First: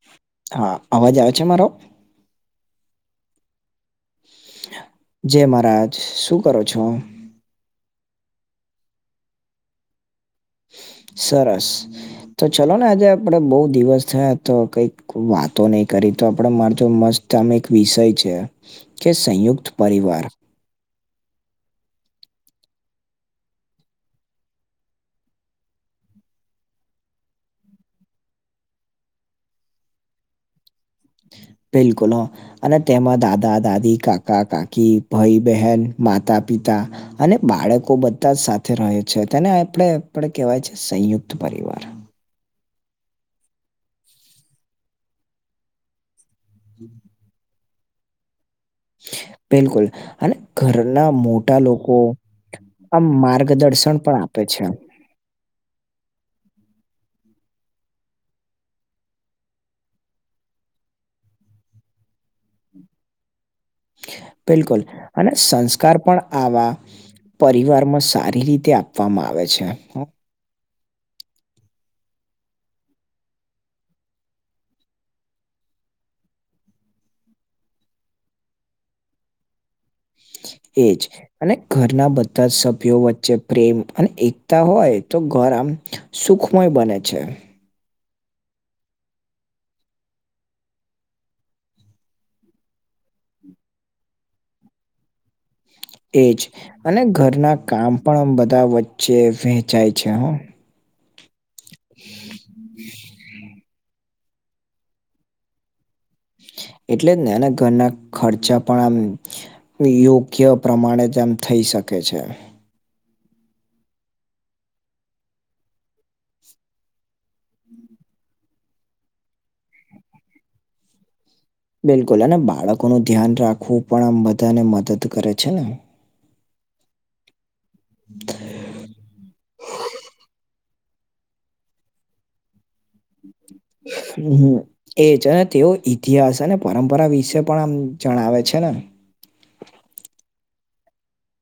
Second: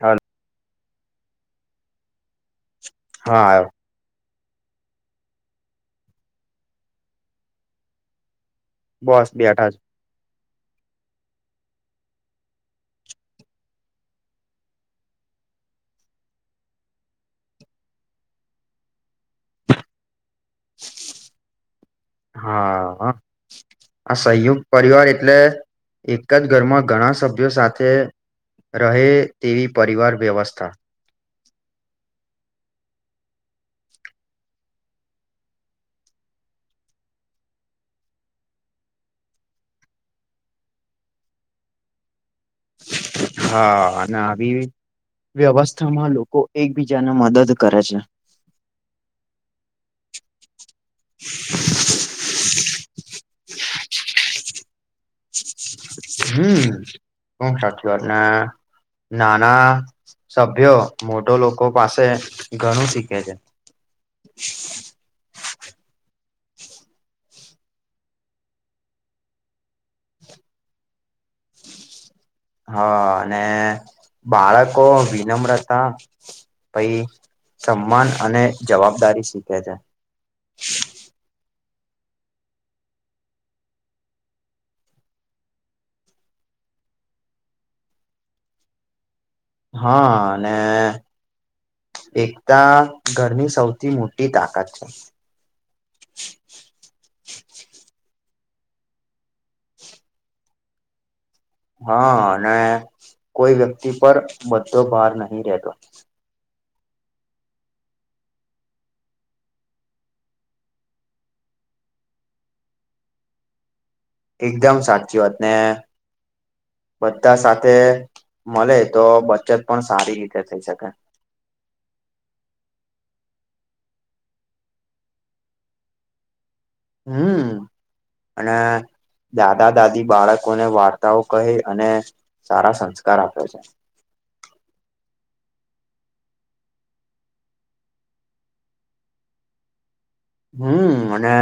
હાલ હા અવાજ આવે છે મારો? હા આયો જય મહારાજ શું કરો છો? બસ બેઠા છ સરસ તો ચલો ને આજે આપડે બહુ દિવસ થયા તો કઈક વાતો નહી કરી તો આપડે માર જોડ મસ્ત તામ એક વિષય છે કે સંયુક્ત પરિવાર [inaudible] હા હ. આ સંયુક્ત પરિવાર એટલે એક જ ઘરમાં ઘણા સભ્યો સાથે રહે તેવી પરિવાર વ્યવસ્થા. બિલકુલ હ અને તેમાં દાદા દાદી કાકા કાકી ભાઈ બહેન માતા પિતા અને બાળકો બધા જ સાથે રહે છે તેને આપણે આપડે કેહેવાય છે સંયુક્ત પરિવાર હા અને આવી વ્યવસ્થામાં લોકો એકબીજાને મદદ કરે છે. બિલકુલ અને ઘરના મોટા લોકો આમ માર્ગદર્શન પણ આપે છે. હમ્મ [unintelligible] સાચી વાત ને નાના સભ્યો મોટો લોકો પાસે ઘણું શીખે છે. બિલકુલ અને સંસ્કાર પણ આવા પરિવાર માં સારી રીતે આપવામાં આવે છે. હા અને બાળકો વિનમ્રતા પછી સમ્માન અને જવાબદારી શીખે છે. એજ અને ઘરના બધા જ સભ્યો વચ્ચે પ્રેમ અને એકતા હોય તો ઘર આમ સુખમય બને છે. હા અને એકતા ઘરની સૌથી મોટી તાકાત છે. એજ અને ઘરના કામ પણ બધા વચ્ચે વહેંચાય છે. હા અને કોઈ વ્યક્તિ પર બધો ભાર નહી રેતો. એટલે જ ને એના ઘરના ખર્ચા પણ આમ યોગ્ય પ્રમાણે તેમ થઈ શકે છે. એકદમ સાચી વાત ને બધા સાથે મલે તો બચત પણ સારી રીતે થઈ શકા બિલકુલ અને બાળકોનું ધ્યાન રાખવું પણ આમ બધાને મદદ કરે છે ને. હમ્મ અને દાદા દાદી બાળકો ને વાર્ તાઓ કહી અને સારા સંસ્કાર આપે છે. હમ હમ એજ અને તેઓ ઈતિહાસ અને પરંપરા વિશે પણ આમ જણાવે છે ને હમ્મ અને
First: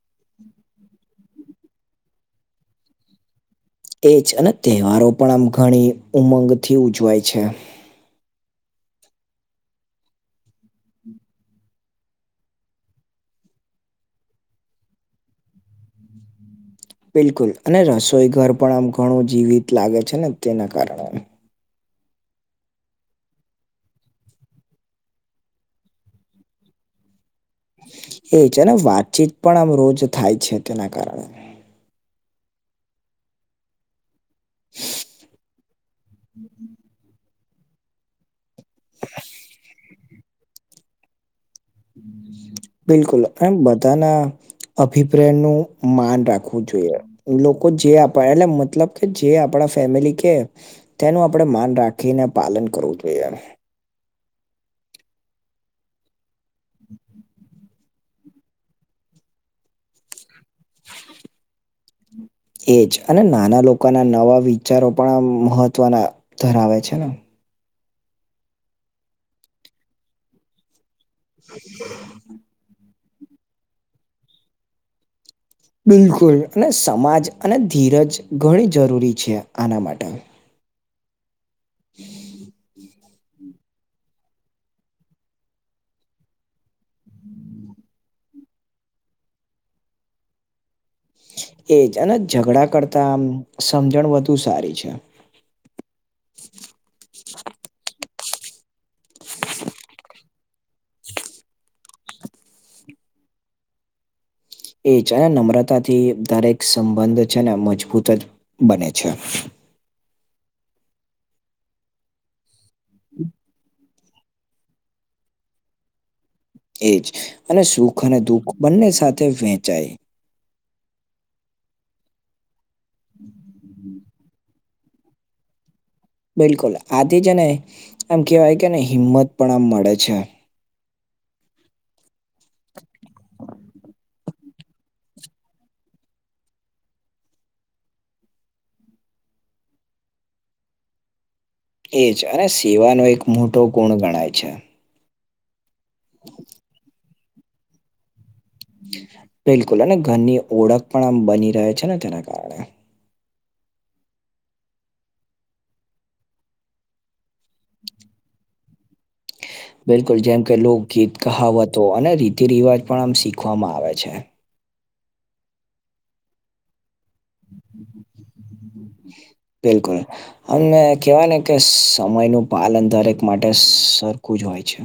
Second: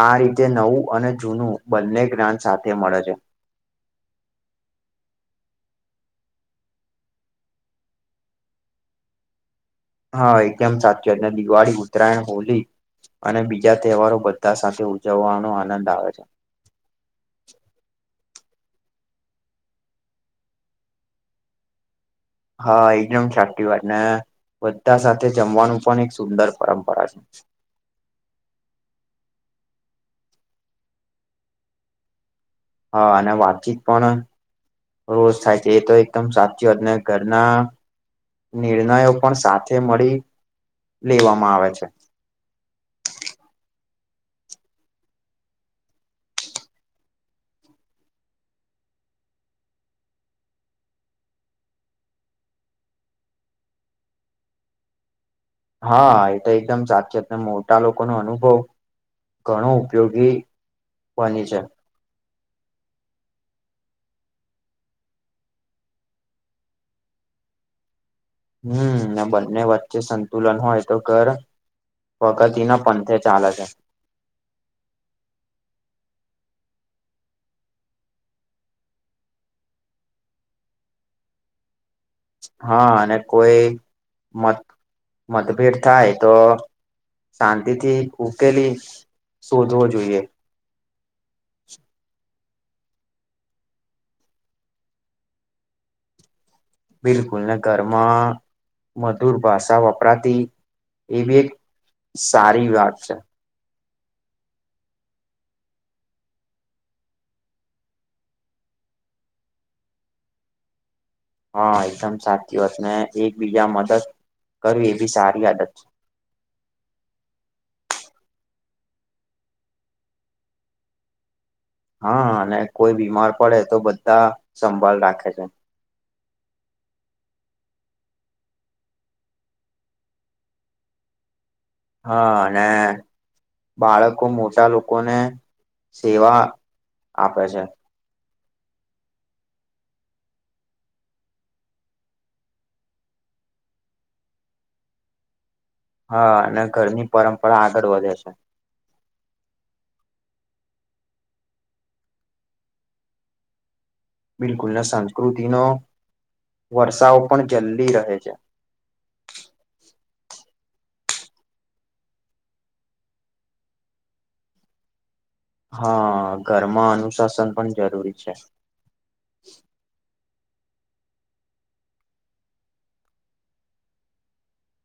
આ રીતે નવું અને જૂનું બંને જ્ઞાન સાથે મળે છે. એ જ અને તહેવારો પણ આમ ઘણી ઉમંગથી ઉજવાય છે. હા એકેમ સાચું અને દિવાળી ઉત્તરાયણ હોલી અને બીજા તહેવારો બધા સાથે ઉજવવાનો આનંદ આવે બિલકુલ અને રસોઈ ઘર પણ આમ ઘણું જીવિત લાગે છે ને તેના કારણે હા એકદમ સાચી વાત ને બધા સાથે જમવાનું પણ એક સુંદર પરંપરા છે એજ ને વાતચીત પણ આમ રોજ થાય છે તેના કારણે હા અને વાતચીત પણ રોજ થાય છે એ તો એકદમ સાચી વાતને ઘરના નિર્ણયો પણ સાથે મળી લેવામાં આવે છે બિલકુલ એમ બધાના અભિપ્રેન નું માન રાખવું જોઈએ લોકો જે આપ એટલે મતલબ કે જે આપણા ફેમિલી કે તેનું આપણે માન રાખીને પાલન કરવું જોઈએ હા એ તો એકદમ સાચીત મોટા લોકો નો અનુભવ ઘણો ઉપયોગી ફની એજ અને નાના લોકોના નવા વિચારો પણ આમ મહત્વના ધરાવે છે હમ અને બંને વચ્ચે સંતુલન હોય તો ઘર પ્રગતિ ના પંથે ચાલે છે બિલકુલ ને સમાજ અને ધીરજ ઘણી જરૂરી છે આના માટે હા અને કોઈ મત મતભેદ થાય તો શાંતિ થી ઉકેલી શોધવો જોઈએ. એજ અને ઝઘડા કરતા આમ સમજણ વધુ સારી છે બિલકુલ ને ઘરમાં મધુર ભાષા વપરાતી એ બી એક સારી વાત એ છે અને નમ્રતા થી દરેક સંબંધ છે ને મજબૂત જ બને છે હા એકદમ સાચી વાત ને એકબીજા મદદ કરવી એ બી સારી આદત છે એજ અને સુખ અને દુઃખ બંને સાથે વેચાય હા અને કોઈ બીમાર પડે તો બધા સંભાળ રાખે બિલકુલ આથી જ ને આમ કેહેવાય કેને હિંમત પણ આમ મળે છે હા અને બાળક બવ મોટા લોકોને સેવા આપે છે એજ અને સેવાનો એક મોટો ગુણ ગણાય છે હા અને ઘરની પરંપરા આગળ વધે છે બિલકુલ અને ઘરની ઓળખ પણ આમ બની રહે છે ને તેના કારણે બિલકુલ ને સંસ્કૃતિ ન વર્ષાવ પણ જલ્દી રહે છે બિલકુલ જેમ કે લોકગીત કહાવતો અને રીતિ રિવાજ પણ આમ શીખવામાં આવે છે હા ઘરમાં અનુસાસ બિલકુલ અમને કહેવાય ને કે સમયનું પાલન દરેક માટે સરખું જ હોય છે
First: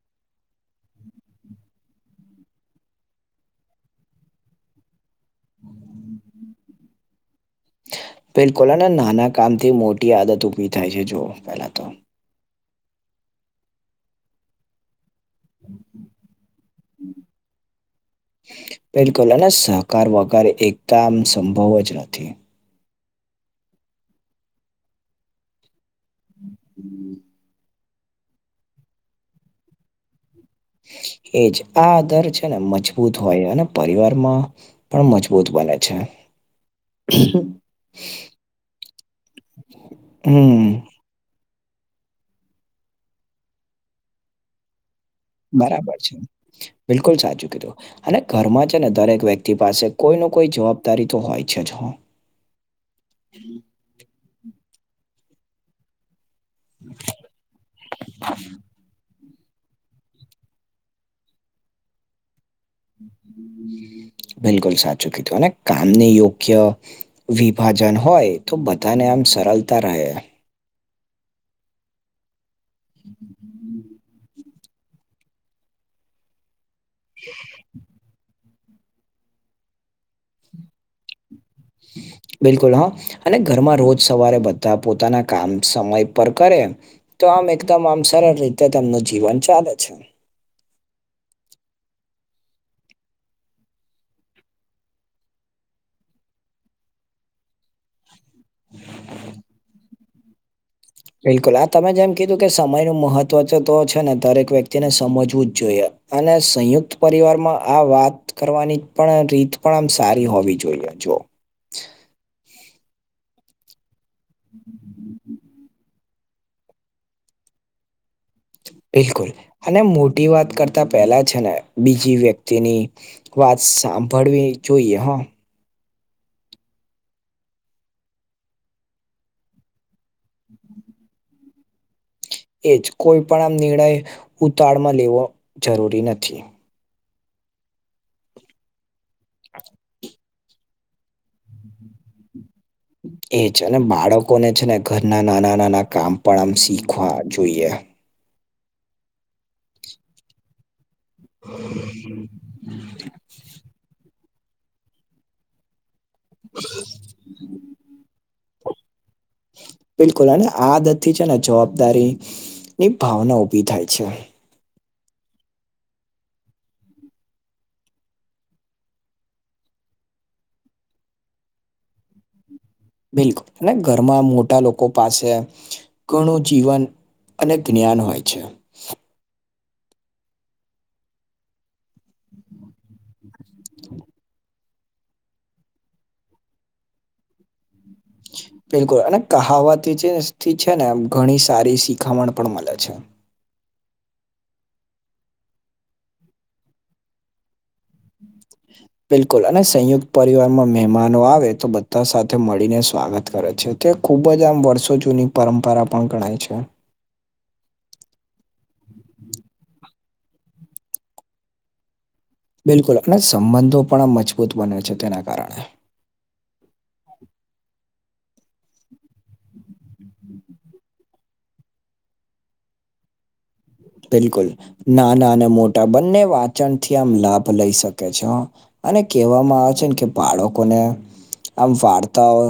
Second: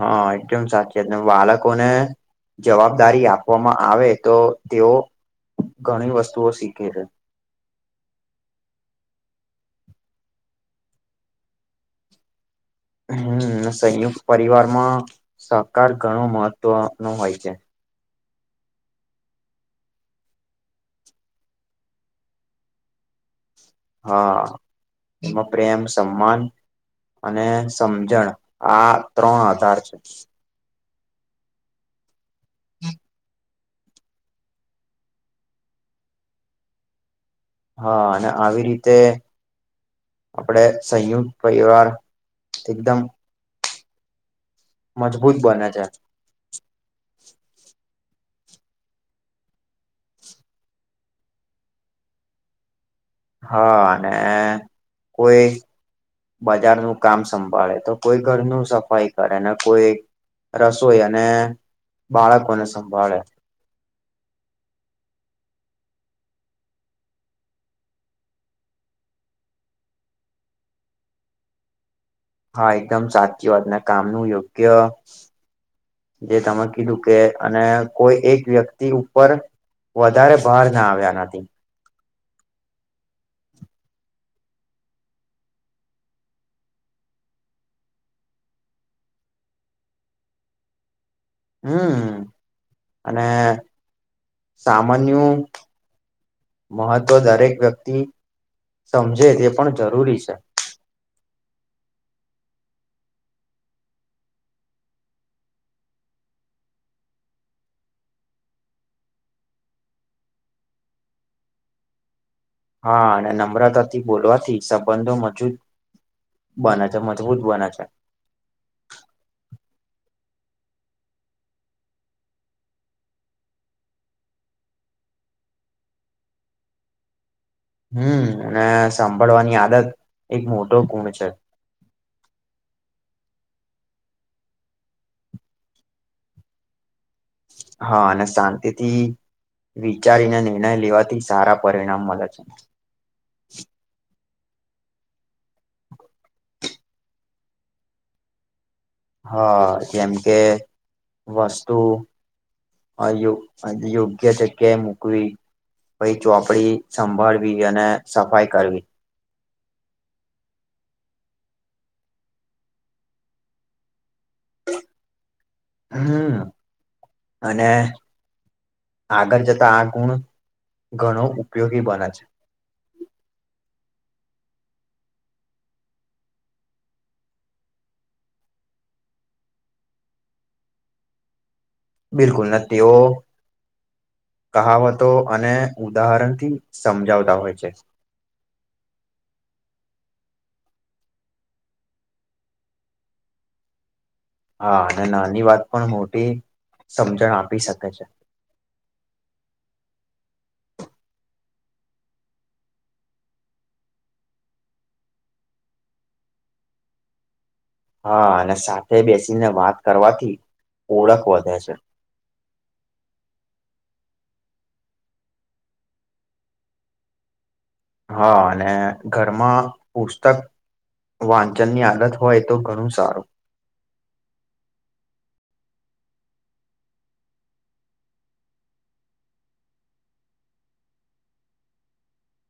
હા એકદમ સાચી વાર બાળકોને જવાબદારી આપવામાં આવે તો તેઓ ઘણી વસ્તુઓ શીખે છે. બિલકુલ અને નાના કામ થી મોટી આદત ઉભી થાય છે જોઓ પેલા તો હમ સંયુક્ત પરિવારમાં સહકાર ઘણો મહત્વ નો હોય છે પેલકુલ સહકાર વગર એકદમ સંભવ જ નથી હા એમાં પ્રેમ સમાન અને સમજણ આ ત્રણ આધાર છે. એજ આ દર છે ને મજબૂત હોયને પરિવાર માં પણ મજબૂત બને છે હા અને આવી રીતે આપડે હમ સંયુક્ત પરિવાર એકદમ. મજબૂત. બરાબર છે, બિલકુલ સાચું કીધું. અને ઘરમાં છે ને, દરેક વ્યક્તિ પાસે કોઈ ન કોઈ જવાબદારી તો હોય છે જ હો. હા, અને કોઈ બજારનું કામ સંભાળે, તો કોઈ ઘરનું સફાઈ એને કોઈ રસોઈ અને બાળકોને સંભાળે બિલકુલ સાચું કીધું, અને કામને યોગ્ય વિભાજન હોય, તો બધાને આમ સરળતા રહે. હા, એકદમ સાચી વાત. અને કામનું યોગ્ય જે તમે કે, અને કોઈ એક વ્યક્તિ ઉપર વધારે ભાર ના આવે. આનાથી હમ. બિલકુલ, હા. અને ઘરમાં રોજ સવારે બધા પોતાના કામ સમય પર કરે. તો આમ એકદમ આમ સરળ રીતે તેનું જીવન ચાલે છે. હમ, અને સામાન્ય મહત્વ દરેક વ્યક્તિ સમજે તે પણ જરૂરી છે. બિલકુલ, આ તમે જેમ કીધું કે, સમયનું મહત્વ તો છે ને દરેક વ્યક્તિને સમજવું જ જોઈએ. અને સંયુક્ત પરિવારમાં, આ વાત કરવાની પણ રીત પણ આમ સારી હોવી જોઈએ, જો. હા, અને નમ્રતાથી બોલવાથી સંબંધો મજબૂત બને છે, મજબૂત બને છે. બિલકુલ, અને મોટી વાત કરતા પેલા છે ને, બીજી વ્યક્તિની વાત સાંભળવી જોઈએ, હા. હમ, અને સાંભળવાની આદત એક મોટો ગુણ છે. એ જ કોઈ પણ આમ નિર્ણય ઉતાવાળમાં લેવો જરૂરી નથી. હા, અને શાંતિથી વિચારીને નિર્ણય લેવાથી સારા પરિણામ મળે છે. એ છે, અને બાળકોને છે ને, ઘરના નાના-નાના કામ પણ આમ શીખવા જોઈએ. હા, જેમ કે વસ્તુ અયો યોગ્ય જગ્યા મૂકવી. પછી ચોપડી સંભાળવી અને સફાઈ કરવી. બિલકુલ, અને આદતથી છે ને, જવાબદારી ની ભાવના ઉભી થાય છે. હમ, અને આગળ જતા આ ગુણ ઘણો ઉપયોગી બને છે. બિલકુલ, અને ઘરમાં મોટા લોકો પાસે ઘણું જીવન અને જ્ઞાન હોય છે. બિલકુલ, અને તેઓ કહાવતો અને ઉદાહરણથી સમજાવતા હોય છે. બિલકુલ, અને કહાવતથી છે ને, ઘણી સારી શીખામણ પણ મળે છે. હા, અને નાની વાત પણ મોટી સમજણ આપી શકે છે. હમ. બિલકુલ, અને સંયુક્ત પરિવારમાં મહેમાનો આવે, તો બધા સાથે મળીને સ્વાગત કરે છે. તે ખૂબ જ આમ વર્ષો જૂની પરંપરા પણ ગણાય છે હા, અને સાથે બેસીને વાત કરવાથી ઓળખ વધે છે. બિલકુલ, અને સંબંધો પણ મજબૂત બને છે તેના કારણે. હા, અને ઘરમાં પુસ્તક વાંચન ની આદત હોય તો ઘણું સારું બિલકુલ નાના અને મોટા બંને વાચન થી આમ લાભ લઈ શકે છે અને કહેવામાં આવે છે ને, કે બાળકોને આમ, વાર્તાઓ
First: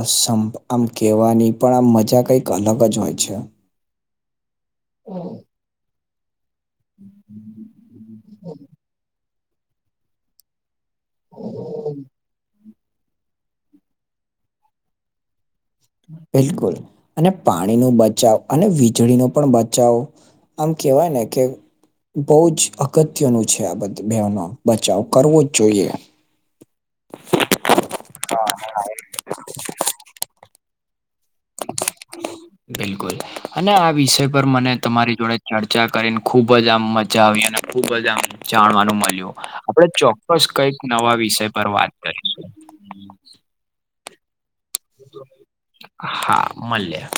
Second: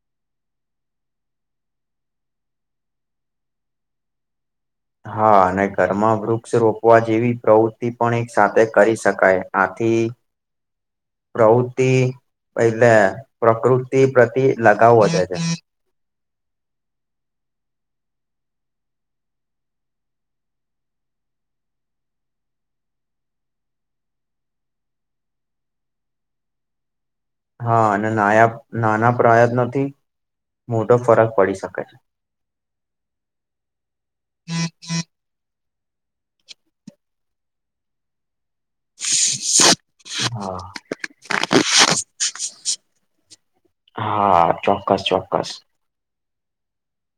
આમ કેહેવાની પણ આમ મજા કંઈક અલગ જ હોય છે. હા, અને ઘરમાં વૃક્ષ રોપવા જેવી પ્રવૃત્તિ પણ એક સાથે કરી શકાય, આથી કે એટલે પ્રકૃતિ પ્રતિ લગાવ વધે છે. બિલકુલ અને પાણી નુ બચાવ અને વીજળી નુ પણ બચાવ. આમ કહેવાય ને કે. બહુ જ અગત્યનું છે આ બધું બેનો બચાવ કરવો જ જોઈએ. હા અને નાયા નાના પ્રયત્નોથી મોટો ફરક પડી શકે છે. હ [unintelligible] બિલકુલ અને આ વિષય પર મને તમારી જોડે ચર્ચા કરીને ખુબ જ આમ મજા આવી અને. ખુબજ આમ જાણવાનું મળ્યું આપડે ચોક્કસ હા કંઈક નવા વિષય પર વાત કરીશું. હા ચોક્કસ ચોક્કસ. હા મલ્ય.